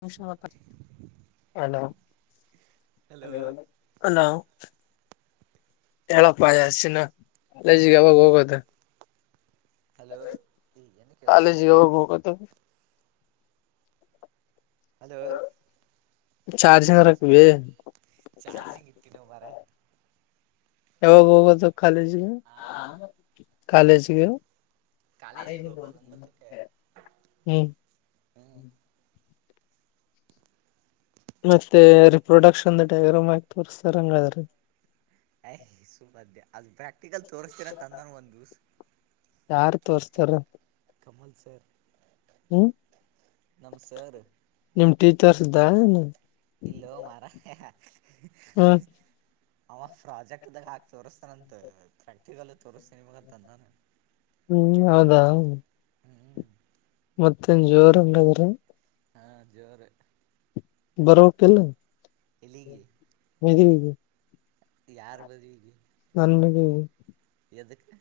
ನಿಮಷ ಮಾತ್ರ hello hello [unintelligible] hello ಎಳ ಪ ಆಸಿನ ಕಾಲೇಜಿಗೆ ಯಾವಾಗ ಹೋಗದು ಹಲೋ ಏನು ಕೆಸಲ್ದು ಕಾಲೇಜಿಗೆ ಯಾವಾಗ ಹೋಗದು ಹಲೋ ಚಾರ್ ಜಿಂದ ರಕಿವೆ ಚಾರ್ಜಿಂಗ್ ಇಟ್ಟಿನ ಮರ ಎವಾಗಾಗದು ಕಾಲಿಜಿಗೆ ಹಾ ಕಾಲೇಜಿಗೆ ಕಾಲೇಜಿಗೆ ಹೋಗುದು ಒಂಬತ್ತುಕ್ಕೆ ಹ್ಮ್ ಹ್ಮ್ ಮತ್ತೆ ರರಿಪ್ರೊಡಕ್ಷನ್ ದ ಟ್ಯಗರ ಮ್ಯಾಕ್ ತೋರ್ಸ್ತಾರ ಹಂಗಾದ್ರೀ ಯ್ ಸು ಮಧ್ಯ ಅದು ಪ್ರಾಕ್ಟಿಕಲ್ ತೋರಿಸಸ್ತೀರ ಅಂದಾನ ಒಂದ್ ದಿವಸ ಯಾರ್ ತೋರ್ಸ್ತಾರ ಕಮಲ್ ಸರ್ ಹ್ಮ್ ನಮ್ಮ ಸರ್ ಟೀಚರ್ಸ್ದಾ ಇಲ್ಲೋ ಮಾರ ಅವಾಗ ಪ್ರಾಜೆಕ್ಟ್ದಾಗ ಹಾಕ್ ತೋರಿಸತಾನಂತ ಪ್ರಾಕ್ಟಿಕಲ್ ತೋರಿಸಸ್ತೇನಿ ಮಾಗ ತಂದಾನ ಹ್ಮ್ ಹೌದಾ ಹ್ಮ್ ಮತ್ತೆ ಜೋರಂಗಗರ ಹಾ ಜೋರ ಬರ್ಬೇಕಿಲ್ಲ ಎಲ್ಲಿಗೆ ಹಿ ಯಾರ ಬದುವಿಗೆ ನನ್ಗೆ ಎದಕ್ಕೆ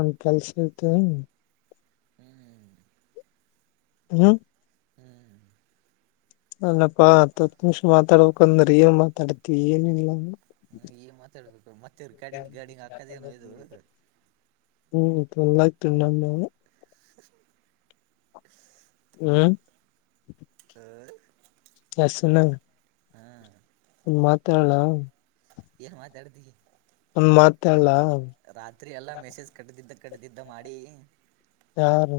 ಒಂದ ಕೆಲ್ಸ ಇರ್ತ ಹ್ಮ್ ಹ್ಮ್ ಹ್ಮ್ ಅಲ್ಲಪ್ಪಾ ಹತ್ ನಿಮಿಷ ಮಾತಾಡ್ಬೇಕಕ್ಂದ್ರ ಏನ್ ಮಾತಾಡ್ತಿವಿ ಏನಿಲ್ಲ ಹ್ಮ ಈ ಮಾತಾಡ್ಬೇಕು ಮತ್ತೆವರು ಗಡಿಂಗ್ ಗಡಿಂಗ್ ಅಕ್ಕದೇನು ಇಯ ತೊಳ್ಳಾಯತ್ನ್ನ ನ [unintelligible] [inaudible] ಹ್ಮ್ ಹ ಅಣ್ಣಾಗ ಹಾ ಮಾತಾಡಣ ಏನ್ ಮಾತಾಡ್ತ ಒಂದ್ ಮಾತ ಅಲ್ಲ ರಾತ್ರಿ ಎಲ್ಲಾ ಮೆಸೇಜ್ ಕಟ್ಟದಿದ್ದ ಕಡದಿದ್ದ ಮಾಡಿ ಯಾರು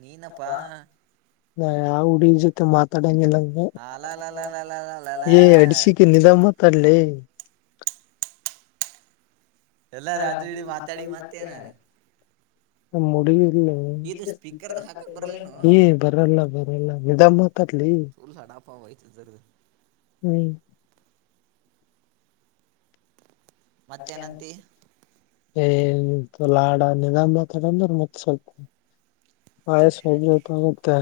ನೀನಪ್ಪಾ ನ ಆಡಿ ಜೊತೆ ಮಾತಾಡಿಲ್ಲ ಅಲಲಲಲಲಲಲ ಏ ಅಡ್ಸಿಕ ನಿಧ ಮಾತಾಡ್ಲಿ ಎಲ್ಲ ರತ್್ರರಿ ಇಡೀ ಮಾತಾಡಿ ಮತ್ತೇನ ಮುಡ ಇದು ಹ ಸ್ಪೀಕರ್ದ ಹಾಕಕ್ ಬರ್ಲೇನು ಹಏ ಬರಲ್ಲ ಬರ ನಿಮ್ಮ ತುಲ್ಸಡಪಾವಯತ ಜ ಹ ಮತ್ತೇನಂತ ಏ ಇ ಲಾಡ ನಿಗಾ ಮಾತಾಡಂದ್ರ ಮತ್ತತ್ ಸ್ವಲ್ಪ ಆಯವಪ ಜೊತೆ ಆಗುತ್ತೆ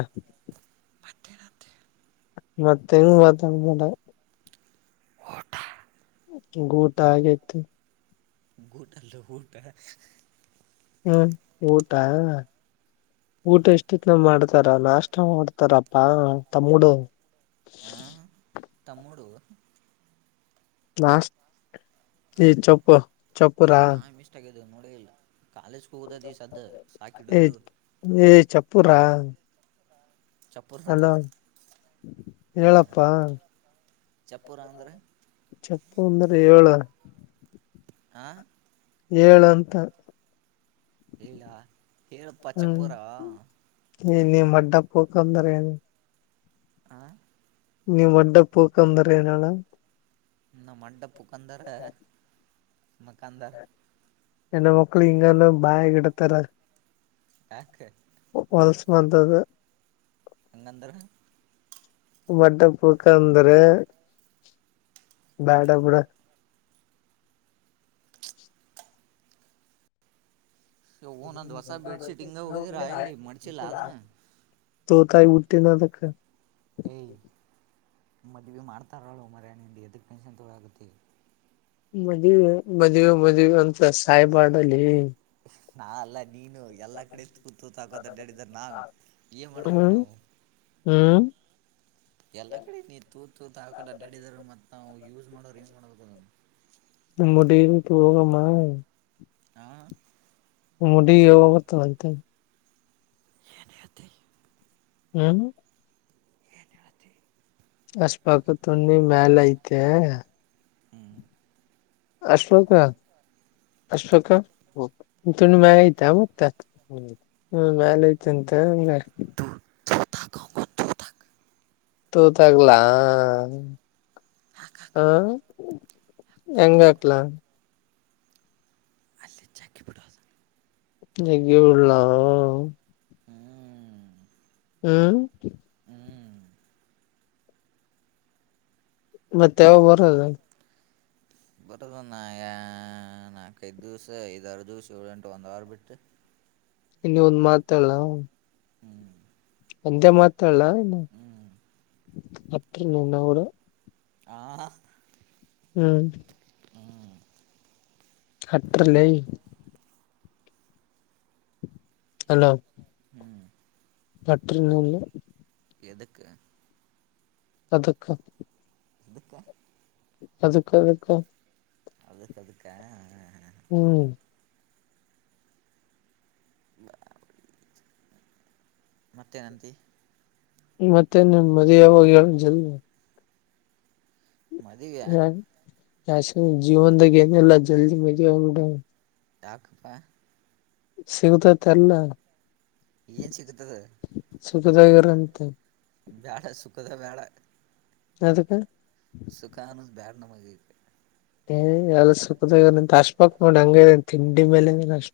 ಬಠೆ ನತ್ತ ಮತ್ತೆ ಹೆಂಗ್ ಮಾತಂಗಬೇಡ ಊಟ ಉಟಾ ಆಗತಿ ಗುಟಲ್ಲ ಗಊಟ ಹ್ಮ್ ಊಟ ಊಟ ಎಷ್ಟತ್ನ ಮಾಡ್ತಾರ ನಾಷ್ಟ ಮಾಡ್ತಾರಪ್ಪಾ ತಮಡು ಹ ತಮುಡೂ ನಾ ಈ ಚಪ್ಪ ಚಪ್ಪರ ಇ ನನ್ನಡ ಇಲ್ಲ ಕಾಲಜ ಕೂದತಿ ಸ್ದ ಸಾಕಿಡವಿಡ ಹ ಹಲೋ ಹೇಳಪ್ಪಾ ಚಪ್ಪರ ಅಂದ್ರೆ ಚಪ್ಪ ಅಂದ್ರ ಏಳು ಆ ಏಳಂತ ಇಲ್ಲಾ ಹೇಳು ಹ್ಮ್ ಪಚ್ಚೆಪೂರ ಏ ನೀ ಅಡ್ಡಪ್ ಹಕಂದರ ಏನು ಹ ನೀವ ಒಡ್ಡ ಪೂಕ ಅಂದ್ರ ಏನಳ ಇ ಮಡಪುಖಂದರ ಮಕಾನದಾರ್ ಎ್ಣ ಮಕ್ಕಳು ಇಂಗಲ್ಲ ಬಾಯ ಕಡತರ ಆ ಒಂದಿದೆ ಅಂಗನ್ ದರಾ ಬಟ್ಟ ಪುಕ ಅಂದ್ರೆ ಬ್ಯಾಡ ಬಡ ಇ ನ ದೋಸಾ ಬೆಡ್ಶೀಟ್ ಇಂಗ ಆಲಿ ಮಚಿ ಲಾದ ತೋತಿ ಉೆ ನ ತಕ್ಕ ಏಯ ಮದ್ವಿ ಮಾಡ್ತಾರಳು ಮರ್ಯಿ ಎದಕ್ ಟೆನ್ಷನ್ ತೊಳ ಆಗುತ್ತೆ ಮದುವೆ ಮದ್ವೆೆ ಮದ್ ಅಂತ ಸಾಯ್ಬಾಡಲ್ಲಿ ನಾ ಅಲ್ಲ ನೀನು ಎಲ್ಲಾ ಕಡೆ ತೂತ್ ಹಾಕೋ ಅಡ್ಡಾಡಿದಾರ ನಾ ಏ ಮಾಡ್ಬೇಕು ಹ್ಮ್ ನಾವು ಹ್ಮ್ ಎಲ್ಲಾ ಕಡೆ ನೀ ತೂ ತೂತ್ ಹಾಕೋ ಅಡ್ಡಾಡಿದಾರ ಮತ್ತ ನಾವು ಯೂಸ್ ಮಾಡೋರು ಏನ್ ಮಾಡಬೇಕ ಅದ ನಮ್ಮಡ ಹೋಗಮ್ಮ ಹಾ ಮುಡಿಾಗತ್ತು ಅತ ಏನ್ ಹೇಳ್ತಿ ಹ್ಮ್ ಅಷ್ಟಪಾಕ್ಕ ತಿ ಮೇಲೆಐತೆ ಹ್ಮ್ ಅಶ್ವಕ ಅಶ್ವಕ ತುಂಬ ಮ್ಯಾಲೖತಾ ಮತ್ತ ಹ ಮ್ಯಾಲೖತಂತ ಮ ಥಕ್ಕ ತಥಕ್ಕ ತೂತ ಆಗಲಾ ಹಾಕಾಕ ಹ ತೂತಾಕ ಎಂಗ್ಹಾಕ್ಲ ಅಲ್ಲಿ ಜಗ್ಗಿ ಬಿಡೋದು ನೆಗ್ಯು ಬಿಡ್ಲಾ ಹ್ಮ್ ಮತ್ತ್ಯಾವಗ್ ಬರದು ಬರದಾ ನಾ ನಾಲ್ಕೈದು ದಿವ್ಸ ಐದಾರು ದಿವಸ ಹಳ ಉಂಟು ಒಂದ ವಾರ ಬಿಟ್ಟು ಇನ್ನ ಒಂದ್ ಮಾತ್ ಹೇಳ ಹ್ಮ್ ಅಂತೆ ಮತ್ ತಲ್ಲ ಏನ್ ಹ್ಮ್ ಅತ್ತಿ ನನ್ನವರು ಆ ಹ್ಮ್ ಹ್ಮ್ ಹತ್ರಲ್ಲೖ ಹಲೋ ಹ್ಮ್ ಪಟ್ಟರಿನಲ್ಲಿ ಎದುಕ್ಕ ಅದಕ್ಕ [inaudible] ಅದಕ್ಕದಕ್ಕ ಅದಕ್ಕೇ ಹ್ಮ್ [inaudible] ಮತ್ತೇನಂತಿ ಮತ್ತೆ ನಿಮ್ ಮದ್ವ್ ಯಾವಾಗ ಹೇಳ್ ಜಲ್ ಮದುವ್ಯ ಯಾಶ್ವಿ ಜೀವನ್ದಾಗ ಏನೆಲ್ಲಾ ಜಲ್ದಿ ಮದುವೆಯಾಗ್ಬಿಡ ಯಾಕಪ್ಪ ಸಿಗತೈತಲ್ಲ ಏನ್ ಸಿಗತದ ಸುಖದಾಗಿರಂತೆ ಬ್ಯಾಡ ಸುಖದ ಅದಕ್ಕೆ ಸುಖಾ ನನಗ್ ಬ್ಯಾಡ್ ನಮಗೆ ಹ ಎಲ್ಲ ಸುಖದ್ ನಿ ಹಸ್ಫಾಕ್ ನೋಡ ಹಂಗ ಹಗ್ಯಾನ್ ತಿಂಡಿ ಮೇಲೆ ಷ್ಟ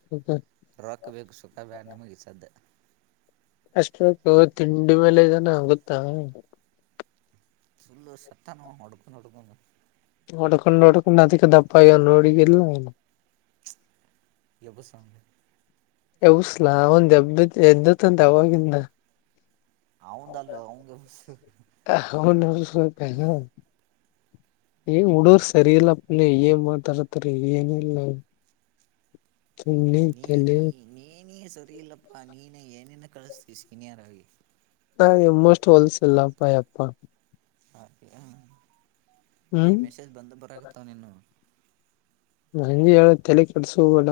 ರೊಕ್ ಬೇಕ್ ಸುಖ ಬೇಡ್ ನಮ್ಗ್ ಸದ್ಯ ಅಷ್ಟಬೇಕ್ ತಿಂಡಿ ಮೇಲೆ ಇದಾನ ಆಗುತ್ತಾ ಸುಳ್ಳು ಸತ್ತಾನವಾ ಒಡುಕಡುಕ ಹೊಡ್ಕೊಂಡ್ ಹೊಡ್ಕೊಂಡ್ ಅದಕ್ಕೆ ದಪ್ಪಾಗ್ಯಾನ್ ನೋಡಿಗಿಲ್ಲ ಏನು ಎಬ್ಬುಸೋನ ಯಸ್ಲಾ ಒಂದ ಎ್ದ ಎ್ದ ಇಂತವಾಗಿಂದ ಅವಂದಲ್ಲ ಅವಂಗ ಹೌನು [inaudible] ಏನ್ ಉಡೋರ್ ಸರಿ ಇಲ್ಲಪ್ಪನ ಏನ್ ಮಾತಾಡ್ತರಿ ಏನ ಇಲ್ಲ ತುಣ್ಣೀ ನೀ ತೇಲಿ ನೀ ನೀನೇ ಸರಿ ಇಲ್ಲಪ್ಪಾ ನೀನ ಏನೇನ ಕಳಸ್ತೀ ಸೀನಿಯರ್ ಆಗಿ ನಿಮ್ಮಷ್ಟು ಹೊಲಸಿಲ್ಲಪ್ಪ ಯಪ್ಪ ಆ ಇಲ್ಲಿ ಹ್ಮ್ ಮೆಸೇಜ್ ಬಂದ್ ಬರಾಗತ್ತ ನೀನು ಹಗೆ ಹೇಳ ತಲೆ ಕೆಡ್ಸ ಹಲ್ಲ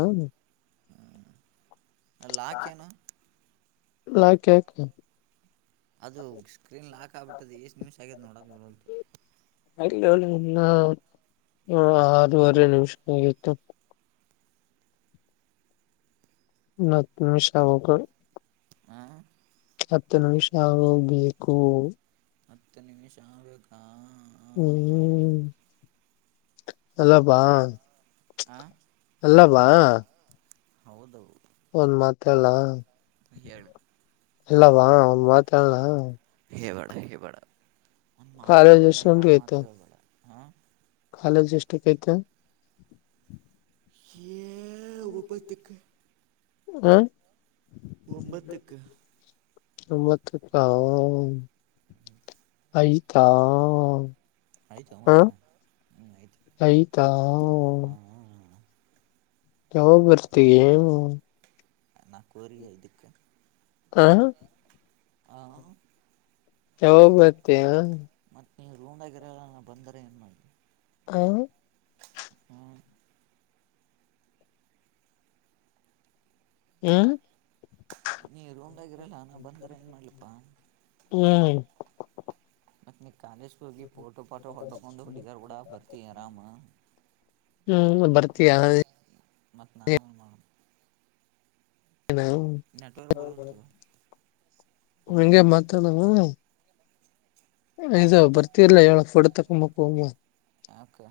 ಹ್ಮ ಲಾಕ್ ಏನು ಲಾಕ್ ಯಾಕ ಅದು ಸ್ಕ್ರೀನ್ ಲಾಕ್ ಆಗ್ಬಿಟ್ಟದೆ ಎಷ್ಟ್ ನಿಮಿಷ ಆಗಿದೆ್ ನೋಡಕ್ ಬರಲ್ತು ಅನ್ನ ಆರೂವರೆ ನಿಮಿಷಗಿತ್ತು ನಾ ಹತ್ತು ನಿಮಿಷ ಆಗ್ಬೇಕು ಹಾ ಹತ್ತು ನಿಮಿಷ ಆಗ್ಬೇಕು ಹತ್ತು ನಿಮಿಷ ಆಬೇಕಾ ಹ್ಮ್ ಅಲ್ಲಪ್ಪ ಹಾಂ ಎಲ್ಲಾಮಾ ಹೌದು ಒಂದ ಮಾತ ಹೇಳ ಹೇಳು ಇಲ್ಲವ ಒಂದು ಮಾತು ಹೇಳ ಗೆ ಬಡ ಒಂದ್ ಮಾತು ಹೇಳ್ಬೇಡ ಎರಡ್ಡು ಮಾತು ಹೇಳ್ಬೇಡ ಹಾ ಕಾಲೇಜು ಎಷ್ಟಾಕ್ ಐತಿ [inaudible] ಒಬತ್ತಕ ಹ ಒಂಬತ್ತುಕ ಒಂಬತ್ತಕ್ಕ ಐತಾ ಐತೊ ಮಾರಾಯ ಹ್ಮ್ಮ್ ಐತಿ ಹಾ ಆಯ್ತಾ ಹಾ ಹಾ ಯಾವಾಗ ಬರ್ತಿ ನ ಕೊರಿಯ ಇದಕ್ಕ ಹ ಹ ಯಾವಾಗ ಬರ್ತೀಯಾ ನೀ ರೂಮ್ದಾಗಿರಲ್ಲ ನಾ ಬಂದರ ಏನ್ ಮಾಡ್ಲಿ ಹ ಹ್ಮ ನೀ ರೂಮ್ದಾಗಿರಲ್ಲ ನಾ ಬಂದರೆ ಏನು ಮಾಡ್ಲಿಪ್ಪ ಹ್ಮ [inaudible] ಹೋಗಿ ಫೋಟೋ ಪಾಟೋ ಹೊಡ್ಬೇಕಂದು ಹುಡುಗಿಯರು ಕೂಡ ಬರ್ತೀವಿ ಆರಾಮ ಹ್ಮ್ ಬರ್ತಯ ಮತ್ತು ನಾವೇ ಮಾಡ ಬರಲ್ತದ ಹ ಹಾಂ ಹಂಗೆ ಮಾತಾಡವ ಹಾಂ ಹದ ಬರ್ತಿರ್ಲಾ ಹೇಳಫಡ್ ತ ಹಮ್ಮ ಪಮ ಓಕೆ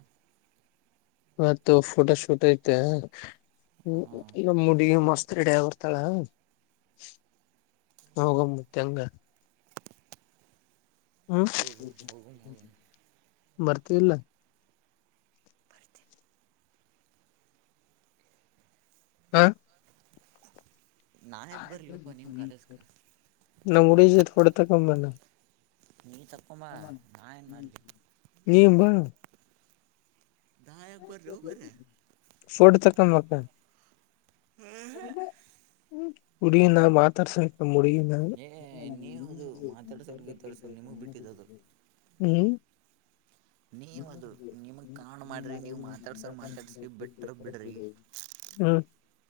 ಮತ್ ಫೋಟೋ ಶೂಟ್ ಐತೆ ಹಾಂ ನಮ್ಮ ಮುಡಿಗ ಮಸ್ತ್ ರೆಡಿ ಆಗರ್ತಾಳ ಹೋಗತ್ತ ಹಂಗ ಹ್ಮ ಹೋಗು ಹೋಗು ಹೋಗು ಬರ್ತಲ್ಲ ಹಾ ನಾ ಯಾಕೆ ಬರ್ಲಿಪ್ಪ ನಿಮ್ಮ ಕಾಲೇಜ್ಗೆ ನ ಮುಡಿಜ ಡೆ ತ ಕಂಬಲ್ಲ ನೀ ತಕೊಂಬ ನಾ ಏನು ಮಾಡಲಿ ನೀ ಬ ನಾ ಯಾಕ್ ಬರ್ಲಿ ಮಾರಾಯ ಫೋಡ್ ತಕ್ಕ ಮ ಹುಡಿ ನಾ ಮಾತಾಡ್ಸಬೇಕು ಏ ನೀವು ಅದು ಮಾತಾಡ್ಸರ್ ಗತಾಡ್ಸರ್ ನಿಮಗ್ ಬಿಟ್ಟಿದ್ದ ಅದು ಹ್ಮ್ ನಿಮಗೆ ಕಾಣ್ ಮಾಡ್ರಿ ನೀವು ಮಾತಾಡ್ಸೋರ್ [inaudible] ಮಾತಾಡ್ಸ್ರಿ ಬಿಟ್ರ ಬಿಡ್ರಿ [unintelligible]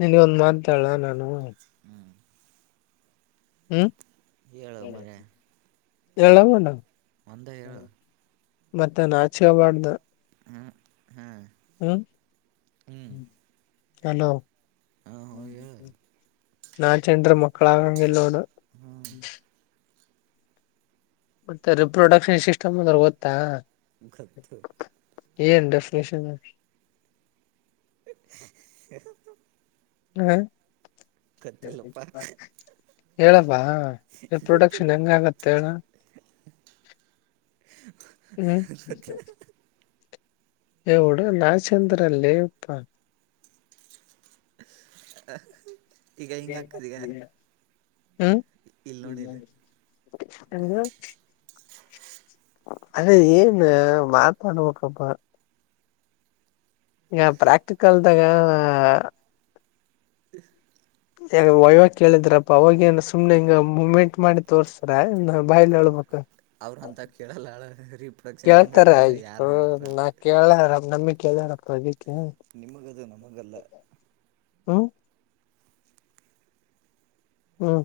ನಿನ್ಗೊಂದ್ ಮಾತಾಳ ನಾನು ಹ್ಮ್ ಏಳು ಮರಯ ಎಳಂಗಣ್ಣ ಒಂದ ಹೇಳೊ ಮತ್ತೆ ನಾಚೆಬಾರ್ದ ಹ್ಮ ಹ್ಮ್ ಹ್ಮ ಹಲೋ ಹಾಂ ಹೇಳು ಹ್ಮ ನಾ ಚಂದ್ರ ಮಕ್ಕಳ ಆಗಂಗಗೆಲ್ಲೋದು ಹ್ಞೂ ಹ್ಮ್ ಮತ್ತೆ ರಿಪ್ರೊಡಕ್ಷನ್ ಸಿಸ್ಟಮ್ ಅಂದ್ರೆ ಗೊತ್ತಾ ಕತ್ತುು ಏನು ಡೆಫಿನೇಷನ್ [inaudible] ಹ್ಮ ಗೊತ್ತಿಲ್ಲಪ್ಪ ಹೇಳಪ್ಪಾ ಪ್ರೊಡಕ್ಷನ್ ಗೊತ್ತಿಲ್ಲ ಹೆಂಗಗತ್ತೆ ಹೇಳ ಹ್ಮ್ ಎವುಡು ನಾ ಚಂದ್ರಲ್ಲಿ ಇಪ್ಪ [unintelligible] ಈಗ ಹಂಗ ಆಕ್ಕದಗ ಹ್ಮ್ ಎಂದು ಅದೇ ಏನ್ ಮಾತಾಡ್ಬೇಕಪ್ಪ. ಈಗ ಪ್ರಾಕ್ಟಿಕಲ್ದಾಗ ಹ ಯ ವೈವಾ ಕೇಳಿದ್ರಪ್ಪ ಅವಾಗೇನ ಸುಮ್ನೆ ಹಿಂಗ ಮೂಮೆಂಟ್ ಮಾಡಿ ತೋರ್ಸ್ತಾರ ಏನ್ ಬಾಯಲ್ ಹೇಳ್ಬೇಕ ಅವ್ರ ಅಂತ ಕೇಳಲ್ಲಾಳ ರೀಪ್ರೊಡಕ್ಷನ್ ಹೆಂಗ ಕೇಳ್ತಾರ ಅಕ್ಕದ ಯಾರು ಮಾಡತ್ ಬತ್ರಿ ನಮ್ಮಗ ಕೇಳ್ಯರಪ್ಪಾ ನಿಮಗ ಅದು ನಮಗಲ್ಲ ಹ್ಮ ಹ್ಮ್